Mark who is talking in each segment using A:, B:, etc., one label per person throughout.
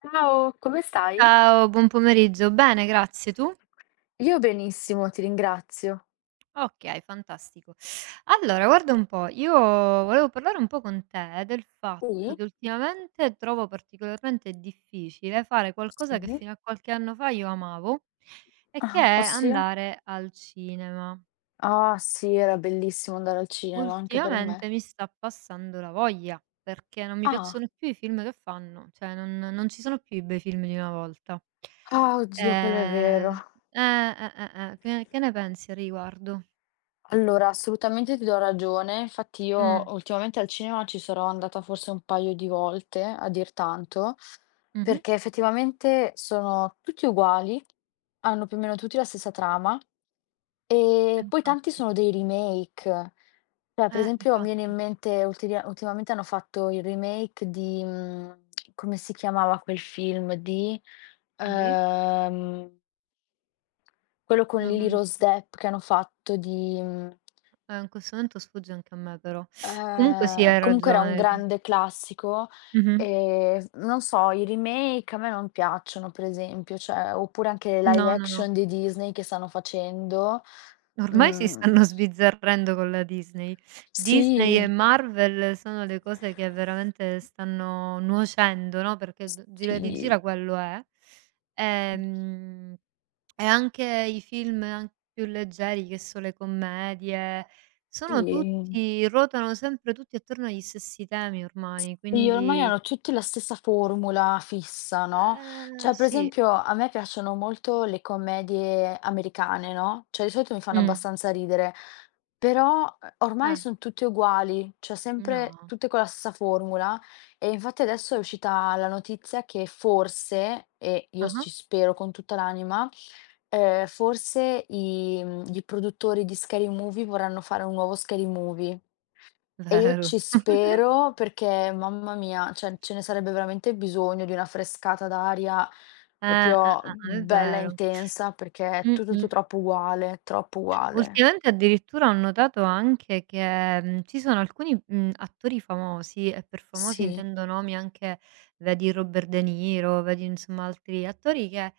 A: Ciao, come stai?
B: Ciao, buon pomeriggio. Bene, grazie. Tu?
A: Io benissimo, ti ringrazio.
B: Okay, fantastico. Allora, guarda un po', io volevo parlare un po' con te del fatto
A: Sì?
B: che ultimamente trovo particolarmente difficile fare qualcosa che
A: Sì.
B: fino a qualche anno fa io amavo e che è
A: Ah, ossia?
B: andare al cinema.
A: Ah, sì, era bellissimo andare al cinema anche per me.
B: Ultimamente mi sta passando la voglia, perché non mi
A: Ah.
B: piacciono più i film che fanno, cioè non ci sono più i bei film di una volta.
A: Ah, oddio, quello è vero.
B: Ehm, che ne pensi a riguardo?
A: Allora, assolutamente ti do ragione. Infatti io
B: Mh,
A: ultimamente al cinema ci sarò andata forse un paio di volte, a dir tanto,
B: mh-mh,
A: perché effettivamente sono tutti uguali, hanno più o meno tutti la stessa trama. E poi tanti
B: infatti.
A: sono dei remake. Cioè, per esempio, mi viene in
B: Infatti.
A: mente ultili ultimamente hanno fatto il remake di, come si chiamava quel film di
B: Di?
A: ehm, quello con Lily
B: Non
A: Rose Depp che hanno fatto di
B: In questo momento sfugge anche a me però. Comunque sì, hai
A: comunque era un
B: ragione.
A: grande classico,
B: Mh-mh.
A: f non so, i remake a me non piacciono, per esempio, cioè oppure anche le live
B: No, no, no.
A: action di Disney che stanno facendo.
B: Ormai si
A: Mhmm,
B: stanno sbizzarrendo con la Disney. Disney
A: sì.
B: e Marvel sono le cose che veramente stanno nuocendo, no, perché d gira e
A: Sì,
B: rigira quello è.
A: mhmm,
B: Ehm, e anche i film an più leggeri, che so le commedie, sono
A: sì.
B: tutti ruotano sempre tutti attorno agli stessi temi ormai,
A: Sì, ormai
B: quindi
A: hanno tutti la stessa formula fissa, no, cioè per
B: sì.
A: esempio a me piacciono molto le commedie americane, no, cioè di solito mi fanno
B: Mh.
A: abbastanza ridere, però, ormai
B: Eh,
A: son tutte uguali, cioè sempre
B: no.
A: tutte con la stessa formula. E infatti adesso è uscita la notizia che forse, e io
B: Ah-ah.
A: ci spero con tutta l'anima. Forse i i produttori di Scary Movie vorranno fare un nuovo Scary Movie, e io
B: Vero.
A: ci spero perché, mamma mia, cioè ce ne sarebbe veramente bisogno di una frescata d'aria
B: Eh, eh, eh,
A: proprio
B: è
A: bella e
B: vero.
A: intensa, perché è tutto tu
B: Mh-mh.
A: troppo uguale, troppo uguale.
B: Ultimamente addirittura ho notato anche che, ci sono alcuni, attori famosi, e per famosi
A: Sì,
B: intendo nomi anche vedi Robert De Niro, vedi insomma altri attori che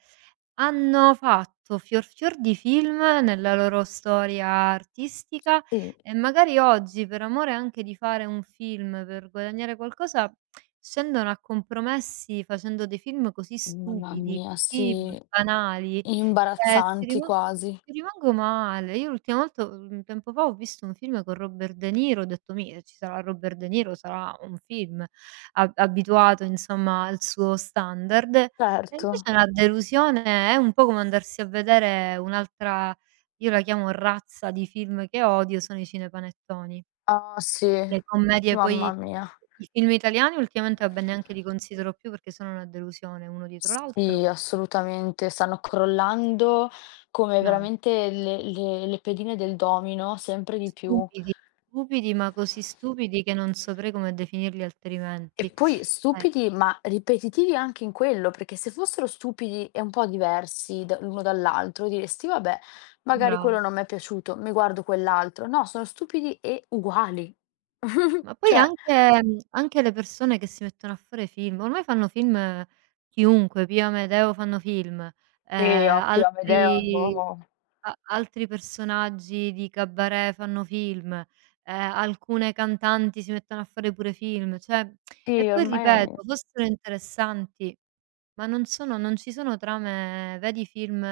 B: hanno fatto fior fior di film nella loro storia artistica
A: sì,
B: e magari oggi, per amore anche di fare un film, per guadagnare qualcosa, scendono a compromessi facendo dei film così
A: mamma
B: stupidi,
A: mia,
B: così b
A: sì,
B: banali. eh, ci
A: imbarazzanti
B: riman
A: quasi.
B: Ci rimango male. Io l'ultima volta tempo fa ho visto un film con Robert De Niro, ho detto: "Mi ci sarà Robert De Niro, sarà un film ab abituato insomma al suo standard". E
A: Certo.
B: invece è una delusione, è un po' come andarsi a vedere un'altra, io la chiamo razza di film che odio, sono i cinepanettoni.
A: Ah sì,
B: Le commedie poi,
A: mamma mia.
B: i film italiani ultimamente, vabbè, neanche li considero più perché sono una delusione, uno dietro l'altro.
A: Sì, assolutamente, stanno crollando come
B: No.
A: veramente le pedine del domino, sempre di più.
B: Stupidi, stupidi, ma così stupidi che non saprei come definirli
A: E
B: altrimenti.
A: poi
B: Eh.
A: stupidi, ma ripetitivi anche in quello, perché se fossero stupidi e un po' diversi da l'uno dall'altro, diresti: "Vabbè, magari quello
B: Brava.
A: non m'è piaciuto, mi guardo quell'altro". No, sono stupidi e uguali.
B: Ma poi
A: Cioè,
B: anche anche le persone che si mettono a fare film, ormai fanno film chiunque, Pio Amedeo fanno film,
A: sì, Oppio, Amedeo,
B: altri,
A: boh.
B: a altri personaggi di cabaret fanno film, alcune cantanti si mettono a fare pure film, cioè e
A: Sì,
B: poi
A: ormai.
B: ripeto, fossero interessanti. Ma non ci sono trame, vedi i film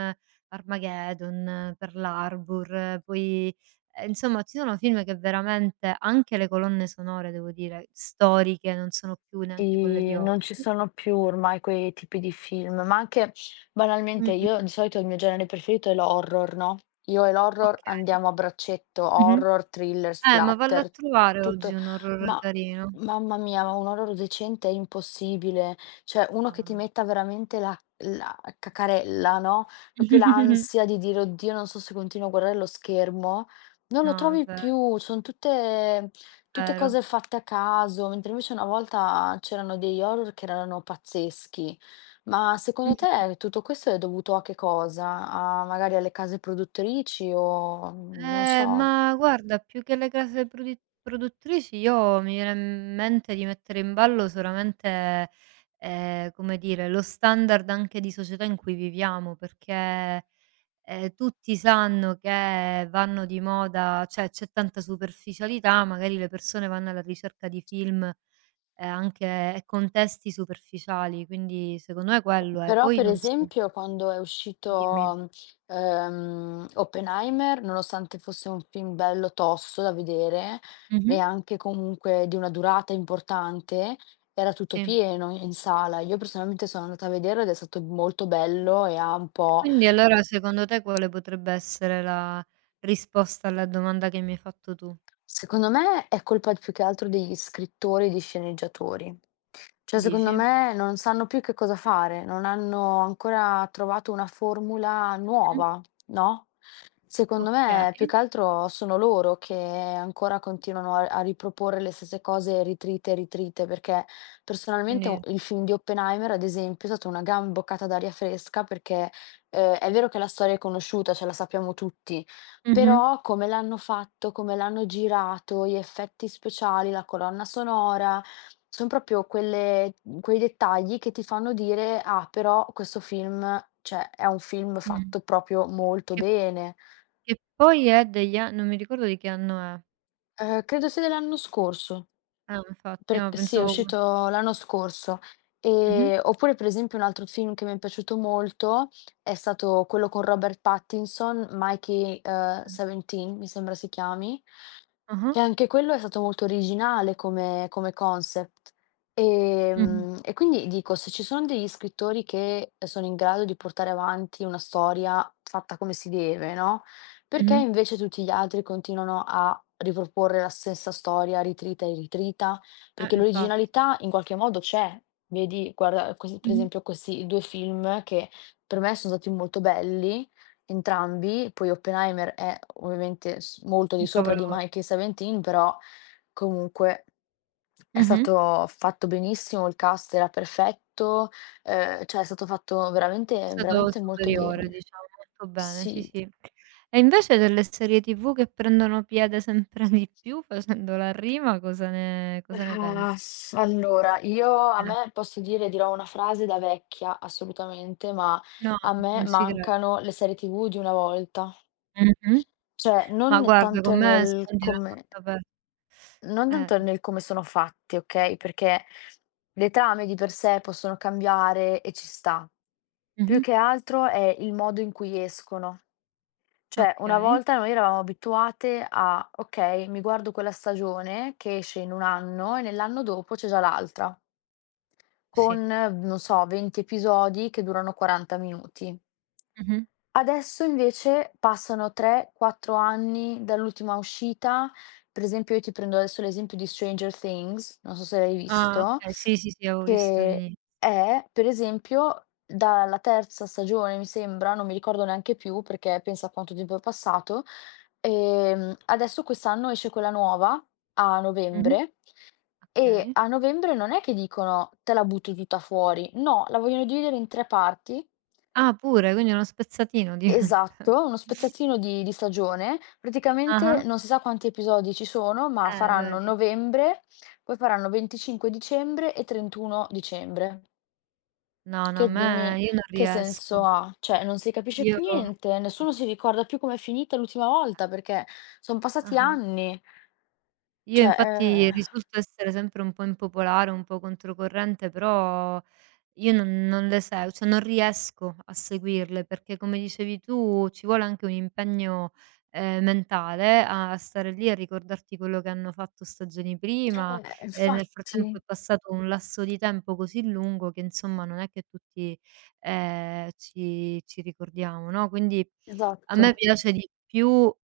B: Armageddon, Pearl Harbor, poi, insomma ci sono film che veramente anche le colonne sonore devo dire, storiche, non sono più neanche quelle di
A: Sì, non ci
B: oggi.
A: sono più ormai quei tipi di film, ma anche banalmente
B: Mh-mh.
A: io di solito il mio genere preferito è l'horror, no, io e l'horror
B: Okay.
A: andiamo a braccetto,
B: Mh-mh.
A: horror, thriller,
B: Ma vallo a
A: splatter,
B: trovare oggi
A: tutto
B: un horror
A: ma
B: carino.
A: mamma mia, ma un horror decente è impossibile, cioè uno che
B: No,
A: ti
B: no.
A: metta veramente la cacarella, no, proprio l'ansia di dire: "Oddio, non so se continuo a guardare lo schermo", non lo
B: No, è
A: trovi
B: ve
A: più, son tutte Tutte
B: vero.
A: cose fatte a caso, mentre invece una volta c'erano degli horror che erano pazzeschi. Ma secondo
B: Mh-mh.
A: te tutto questo è dovuto a che cosa? A magari alle case produttrici o non so.
B: Ma guarda, più che le case produi produttrici, io mi viene in mente di mettere in ballo solamente, come dire, lo standard anche di società in cui viviamo, perché, tutti sanno che vanno di moda, cioè c'è tanta superficialità, magari le persone vanno alla ricerca di film, anche e contesti superficiali, quindi secondo me quello è.
A: Però
B: Poi
A: per
B: non so,
A: esempio quando è
B: dimmi.
A: uscito, Oppenheimer, nonostante fosse un film bello tosto da vedere
B: Mh-mh,
A: e anche comunque di una durata importante, era tutto
B: sì.
A: pieno in sala. Io personalmente sono andata a vederlo ed è stato molto bello. E ha un
B: E
A: po'
B: quindi allora secondo te quale potrebbe essere la risposta alla domanda che mi hai fatto tu,
A: Secondo me è colpa più che altro degli scrittori e di sceneggiatori. Cioè, secondo
B: dici?
A: me non sanno più che cosa fare, non hanno ancora trovato una formula
B: Mh-mh.
A: nuova, no? Secondo
B: Okay,
A: me più che altro sono loro che ancora continuano a riproporre le stesse cose ritrite e ritrite, perché personalmente u
B: quindi
A: il film di Oppenheimer, ad esempio, è stata una gran boccata d'aria fresca perché, è vero che la storia è conosciuta, cioè la sappiamo tutti,
B: mh-mh,
A: però come l'hanno fatto, come l'hanno girato, gli effetti speciali, la colonna sonora, son proprio quelle quei dettagli che ti fanno dire: "Ah, però questo film cioè è un film
B: mh.
A: fatto proprio molto
B: Che
A: bene".
B: che poi è degli a non mi ricordo di che anno è.
A: Credo sia dell'anno scorso,
B: Infatti,
A: per
B: no
A: sì, è
B: pensavo co
A: uscito l'anno scorso.
B: mh-mh,
A: Oppure per esempio un altro film che mi è piaciuto molto è stato quello con Robert Pattinson, Mikey,
B: eh.
A: 17 mi sembra si chiami,
B: Ah-ah,
A: che anche quello è stato molto originale come concept.
B: mh-mh,
A: E quindi dico, se ci sono degli scrittori che sono in grado di portare avanti una storia fatta come si deve, no, perché
B: mh-mh.
A: invece tutti gli altri continuano a riproporre la stessa storia ritrita e ritrita? Perché
B: Infatti.
A: l'originalità in qualche modo c'è. Vedi, guarda, questi per
B: Mh-mh.
A: esempio questi 2 film che per me sono stati molto belli. Entrambi, poi Oppenheimer è ovviamente s molto di
B: Un
A: sopra di
B: capolavoro.
A: Mickey Seventeen, però comunque è
B: Mh-mh.
A: stato fatto benissimo, il cast era perfetto, cioè è stato fatto veramente
B: Stato
A: veramente molto
B: superiore
A: bene.
B: diciamo, molto bene, sì,
A: Sì.
B: sì. E invece delle serie TV che prendono piede sempre di più facendo la rima, cosa ne
A: Ah,
B: pensi?
A: s Allora io a
B: Eh,
A: me posso dire dirò una frase da vecchia assolutamente, ma
B: no,
A: a me
B: non ci credo.
A: mancano le serie TV di una volta.
B: Mh-mh.
A: Cioè
B: Ma
A: non
B: guarda
A: tanto
B: con me
A: nel
B: sfondi una
A: come
B: porta aper eh,
A: Sono fatti, okay, perché le trame di per sé possono cambiare e ci sta. Più
B: mh-mh,
A: che altro è il modo in cui escono. Cioè, una
B: okay,
A: volta noi eravamo abituate a: "Okay, mi guardo quella stagione che esce in 1 anno e nell'anno dopo c'è già l'altra",
B: sì,
A: con, non so, 20 episodi che durano 40 minuti.
B: mh-mh.
A: Adesso invece passano 3, 4 anni dall'ultima uscita. Per esempio, io ti prendo adesso l'esempio di Stranger Things, non so se l'hai
B: Ah,
A: visto,
B: okay, sì, sì, sì, avevo visto
A: che
B: l'ini
A: è per esempio dalla terza stagione, mi sembra, non mi ricordo neanche più perché pensa a quanto tempo è passato. Adesso quest'anno esce quella nuova a
B: mh-mh,
A: novembre e
B: okay.
A: a novembre non è che dicono: "Te la butto tutta fuori". No, la vogliono dividere in 3 parti.
B: Ah, pure, quindi uno spezzatino diventa.
A: Esatto, uno spezzatino di stagione. Praticamente
B: Ah-ah,
A: non si sa quanti episodi ci sono, ma faranno
B: vedi.
A: novembre, poi faranno 25 dicembre e 31 dicembre.
B: No, no, a
A: Che
B: me
A: dimmi
B: io non
A: che senso
B: riesco.
A: ha? Cioè non si capisce
B: Io
A: più
B: no,
A: niente, nessuno si ricorda più com'è finita l'ultima volta perché son passati
B: ah-ah.
A: anni.
B: Io
A: Cioè,
B: infatti risulto essere sempre un po' impopolare, un po' controcorrente, però io non le se, cioè non riesco a seguirle, perché come dicevi tu ci vuole anche un impegno, mentale, a stare lì a ricordarti quello che hanno fatto stagioni prima, e nel frattempo
A: infatti,
B: è passato un lasso di tempo così lungo che insomma non è che tutti, ci ricordiamo, no, quindi a me
A: esatto.
B: piace di più, uhm,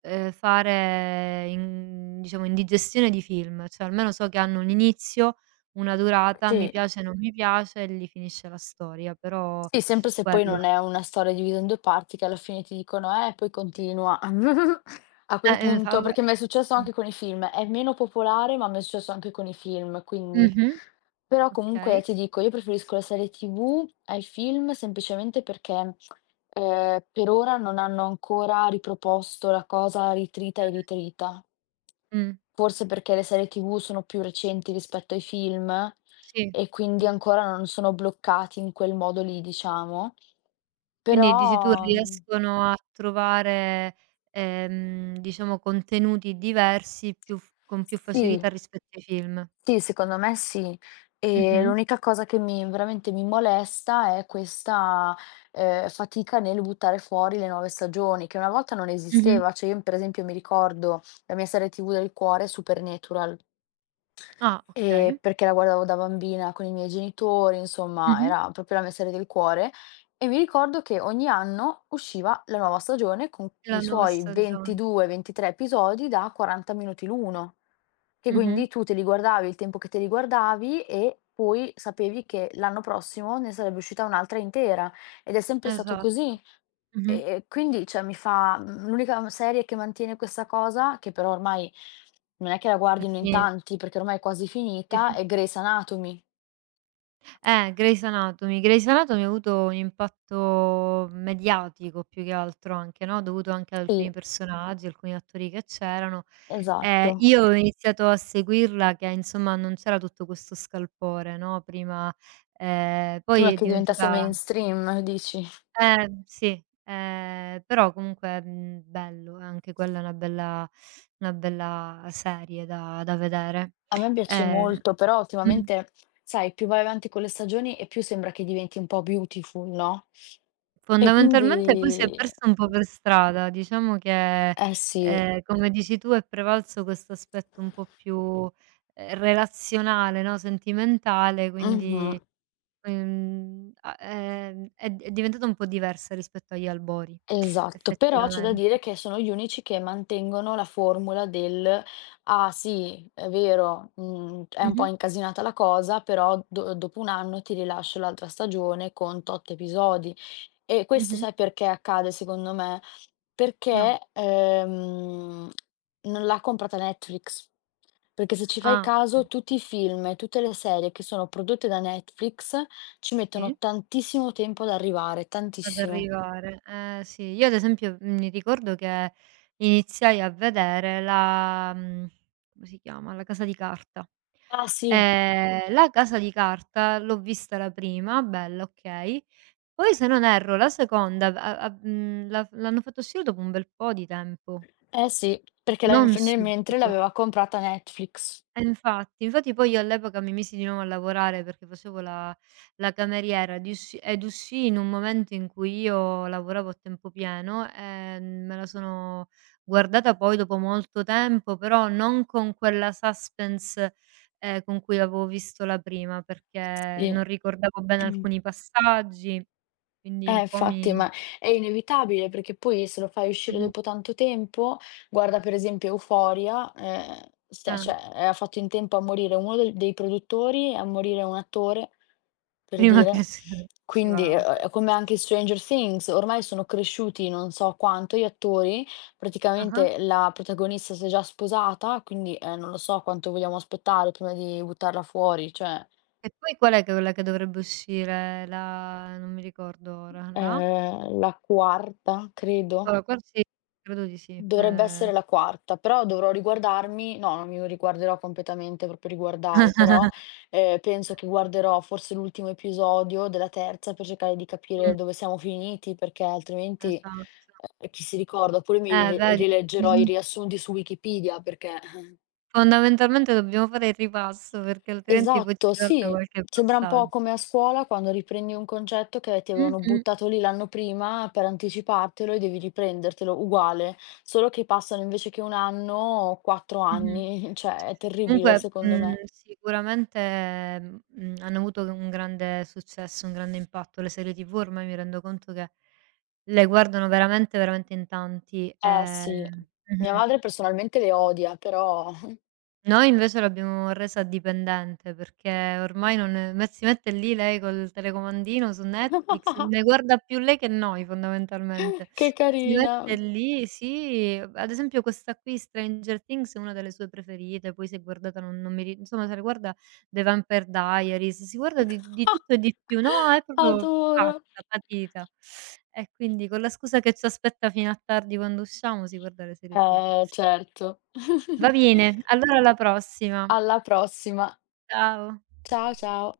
B: ehm, fare in diciamo indigestione di film, cioè almeno so che hanno un inizio, una durata, mi
A: Sì.
B: piace, non mi piace e lì finisce la storia, però
A: Sì, sempre se poi
B: quello
A: non
B: è.
A: è una storia divisa in 2 parti che alla fine ti dicono: poi continua." A quel
B: Infa
A: punto
B: vabbè.
A: perché mi è successo anche con i film. È meno popolare, ma mi è successo anche con i film, quindi
B: Mh-mh,
A: però comunque
B: okay.
A: ti dico, io preferisco le serie TV ai film semplicemente perché, per ora non hanno ancora riproposto la cosa ritrita e ritrita.
B: Mh,
A: Forse perché le serie TV sono più recenti rispetto ai film
B: sì.
A: e quindi
B: Mh.
A: ancora non sono bloccati in quel modo lì, diciamo.
B: Quindi dici tu
A: Però,
B: riescono a trovare, diciamo contenuti diversi più f con più
A: sì
B: facilità rispetto ai film.
A: Sì, secondo me sì. E
B: Mh-mh,
A: l'unica cosa che mi veramente mi molesta è questa, fatica nel buttare fuori le nuove stagioni, che una volta non
B: mh-mh.
A: esisteva. Cioè, io per esempio mi ricordo la mia serie TV del cuore, Supernatural.
B: Ah, okay.
A: Perché la guardavo da bambina con i miei genitori, insomma
B: Mh-mh.
A: era proprio la mia serie del cuore, e mi ricordo che ogni anno usciva la nuova stagione con i
B: La nuova
A: suoi
B: stagione.
A: 22, 23 episodi da 40 minuti l'uno, che
B: Mh-mh.
A: quindi tu te li guardavi il tempo che te li guardavi e poi sapevi che l'anno prossimo ne sarebbe uscita un'altra intera, ed è sempre stato
B: Esatto.
A: così. E
B: Mh-mh.
A: e quindi, cioè, l'unica serie che mantiene questa cosa, che però ormai non è che la
B: È
A: guardino in
B: fini
A: tanti, perché ormai è quasi
B: sì,
A: finita,
B: sì.
A: è Grey's Anatomy.
B: Grey's Anatomy. Grey's Anatomy ha avuto un impatto mediatico più che altro anche, no, dovuto anche ad alcuni
A: Sì,
B: personaggi, alcuni attori che c'erano.
A: esatto.
B: Io ho iniziato a seguirla che insomma non c'era tutto questo scalpore, no, prima
A: Prima
B: poi è
A: che diventasse
B: diventata
A: mainstream, dici.
B: sì, però comunque, bello, anche quella è una bella, una bella serie da da vedere.
A: A me piace
B: Ehm
A: molto, però
B: mh.
A: ultimamente, sai, più vai avanti con le stagioni e più sembra che diventi un po' Beautiful, no, e
B: Fondamentalmente poi si è
A: quindi
B: persa un po' per strada. Diciamo che,
A: eh sì.
B: come dici tu, è prevalso questo aspetto un po' più, relazionale, no, sentimentale,
A: Mh-mh.
B: quindi, a è d è diventata un po' diversa rispetto agli albori,
A: Esatto, però c'è da dire
B: effettivamente.
A: che sono gli unici che mantengono la formula del: "Ah sì, è vero, è un po'
B: Mh-mh,
A: incasinata la cosa, però do dopo 1 anno ti rilascio l'altra stagione con tot episodi". E questo
B: mh-mh.
A: sai perché accade secondo me?
B: No.
A: Perché, non l'ha comprata Netflix. Perché se ci fai
B: Ah,
A: caso
B: okay.
A: tutti i film e tutte le serie che sono prodotte da Netflix ci mettono
B: Sì.
A: tantissimo tempo ad arrivare,
B: Ad
A: tantissimo.
B: arrivare, eh sì. Io ad esempio mi ricordo che iniziai a vedere la come si chiama? La Casa di Carta.
A: Ah sì.
B: La Casa di Carta l'ho vista la prima, bella, okay. Poi se non erro la seconda l'hanno fatto uscire dopo un bel po' di tempo,
A: Eh sì, perché la nel
B: non
A: f nel mentre
B: subito.
A: l'aveva comprata Netflix.
B: Infatti. Infatti poi io all'epoca mi misi di nuovo a lavorare perché facevo la, la cameriera ed uscii in un momento in cui io lavoravo a tempo pieno, me la sono guardata poi dopo molto tempo, però non con quella suspense, con cui l'avevo visto la prima, perché
A: Sì.
B: non ricordavo bene alcuni passaggi, quindi un po'
A: Infatti,
B: mi
A: ma è inevitabile perché poi se lo fai uscire
B: mh-mh,
A: dopo tanto tempo, guarda per esempio Euphoria, stia
B: eh,
A: cioè, ha fatto in tempo a morire uno del dei produttori e a morire un attore, per
B: prima che
A: dire.
B: s usciva
A: Quindi,
B: l'altra.
A: è come anche Stranger Things, ormai sono cresciuti non so quanto gli attori,
B: Ah-ah.
A: praticamente la protagonista si è già sposata, quindi, non lo so quanto vogliamo aspettare prima di buttarla fuori, cioè,
B: E poi qual è che quella che dovrebbe uscire? La, non mi ricordo ora, la?
A: la quarta credo.
B: Allora qual sì, credo di sì,
A: Dovrebbe essere la quarta, però dovrò riguardarmi no, non mi riguarderò completamente, proprio riguardare, però, penso che guarderò forse l'ultimo episodio della terza per cercare di capire dove siamo finiti, perché altrimenti,
B: esatto.
A: chi si ricorda? Oppure mi ri
B: Vedi,
A: rileggerò i
B: Mh-mh.
A: riassunti su Wikipedia perché.
B: Fondamentalmente dobbiamo fare il ripasso perché altrimenti poi ci
A: Esatto,
B: salta
A: sì.
B: qualche
A: Sembra un po'
B: passaggio.
A: come a scuola quando riprendi un concetto che ti avevano
B: Mh-mh,
A: buttato lì l'anno prima per anticipartelo e devi riprendertelo, uguale, solo che passano invece che 1 anno, 4
B: mh-mh.
A: anni, cioè è terribile
B: Comunque,
A: secondo me.
B: sicuramente, hanno avuto un grande successo, un grande impatto. Le serie TV ormai mi rendo conto che le guardano veramente, veramente in tanti,
A: Eh sì, mia
B: mh-mh.
A: madre personalmente le odia, però
B: Noi invece l'abbiamo resa dipendente, perché ormai non è- me si mette lì lei col telecomandino su Netflix, ne guarda più lei che noi fondamentalmente.
A: che
B: Si
A: carina.
B: mette lì sì, ad esempio questa qui Stranger Things è una delle sue preferite, poi si è guardata non non mi ri insomma se la guarda The Vampire Diaries, si guarda di tutto e di più. No, è proprio
A: Adoro.
B: pazza, patita. E quindi con la scusa che c'aspetta fino a tardi quando usciamo si guarda le serie TV.
A: Eh certo.
B: Va bene, allora alla prossima.
A: Alla prossima.
B: Ciao.
A: Ciao, ciao.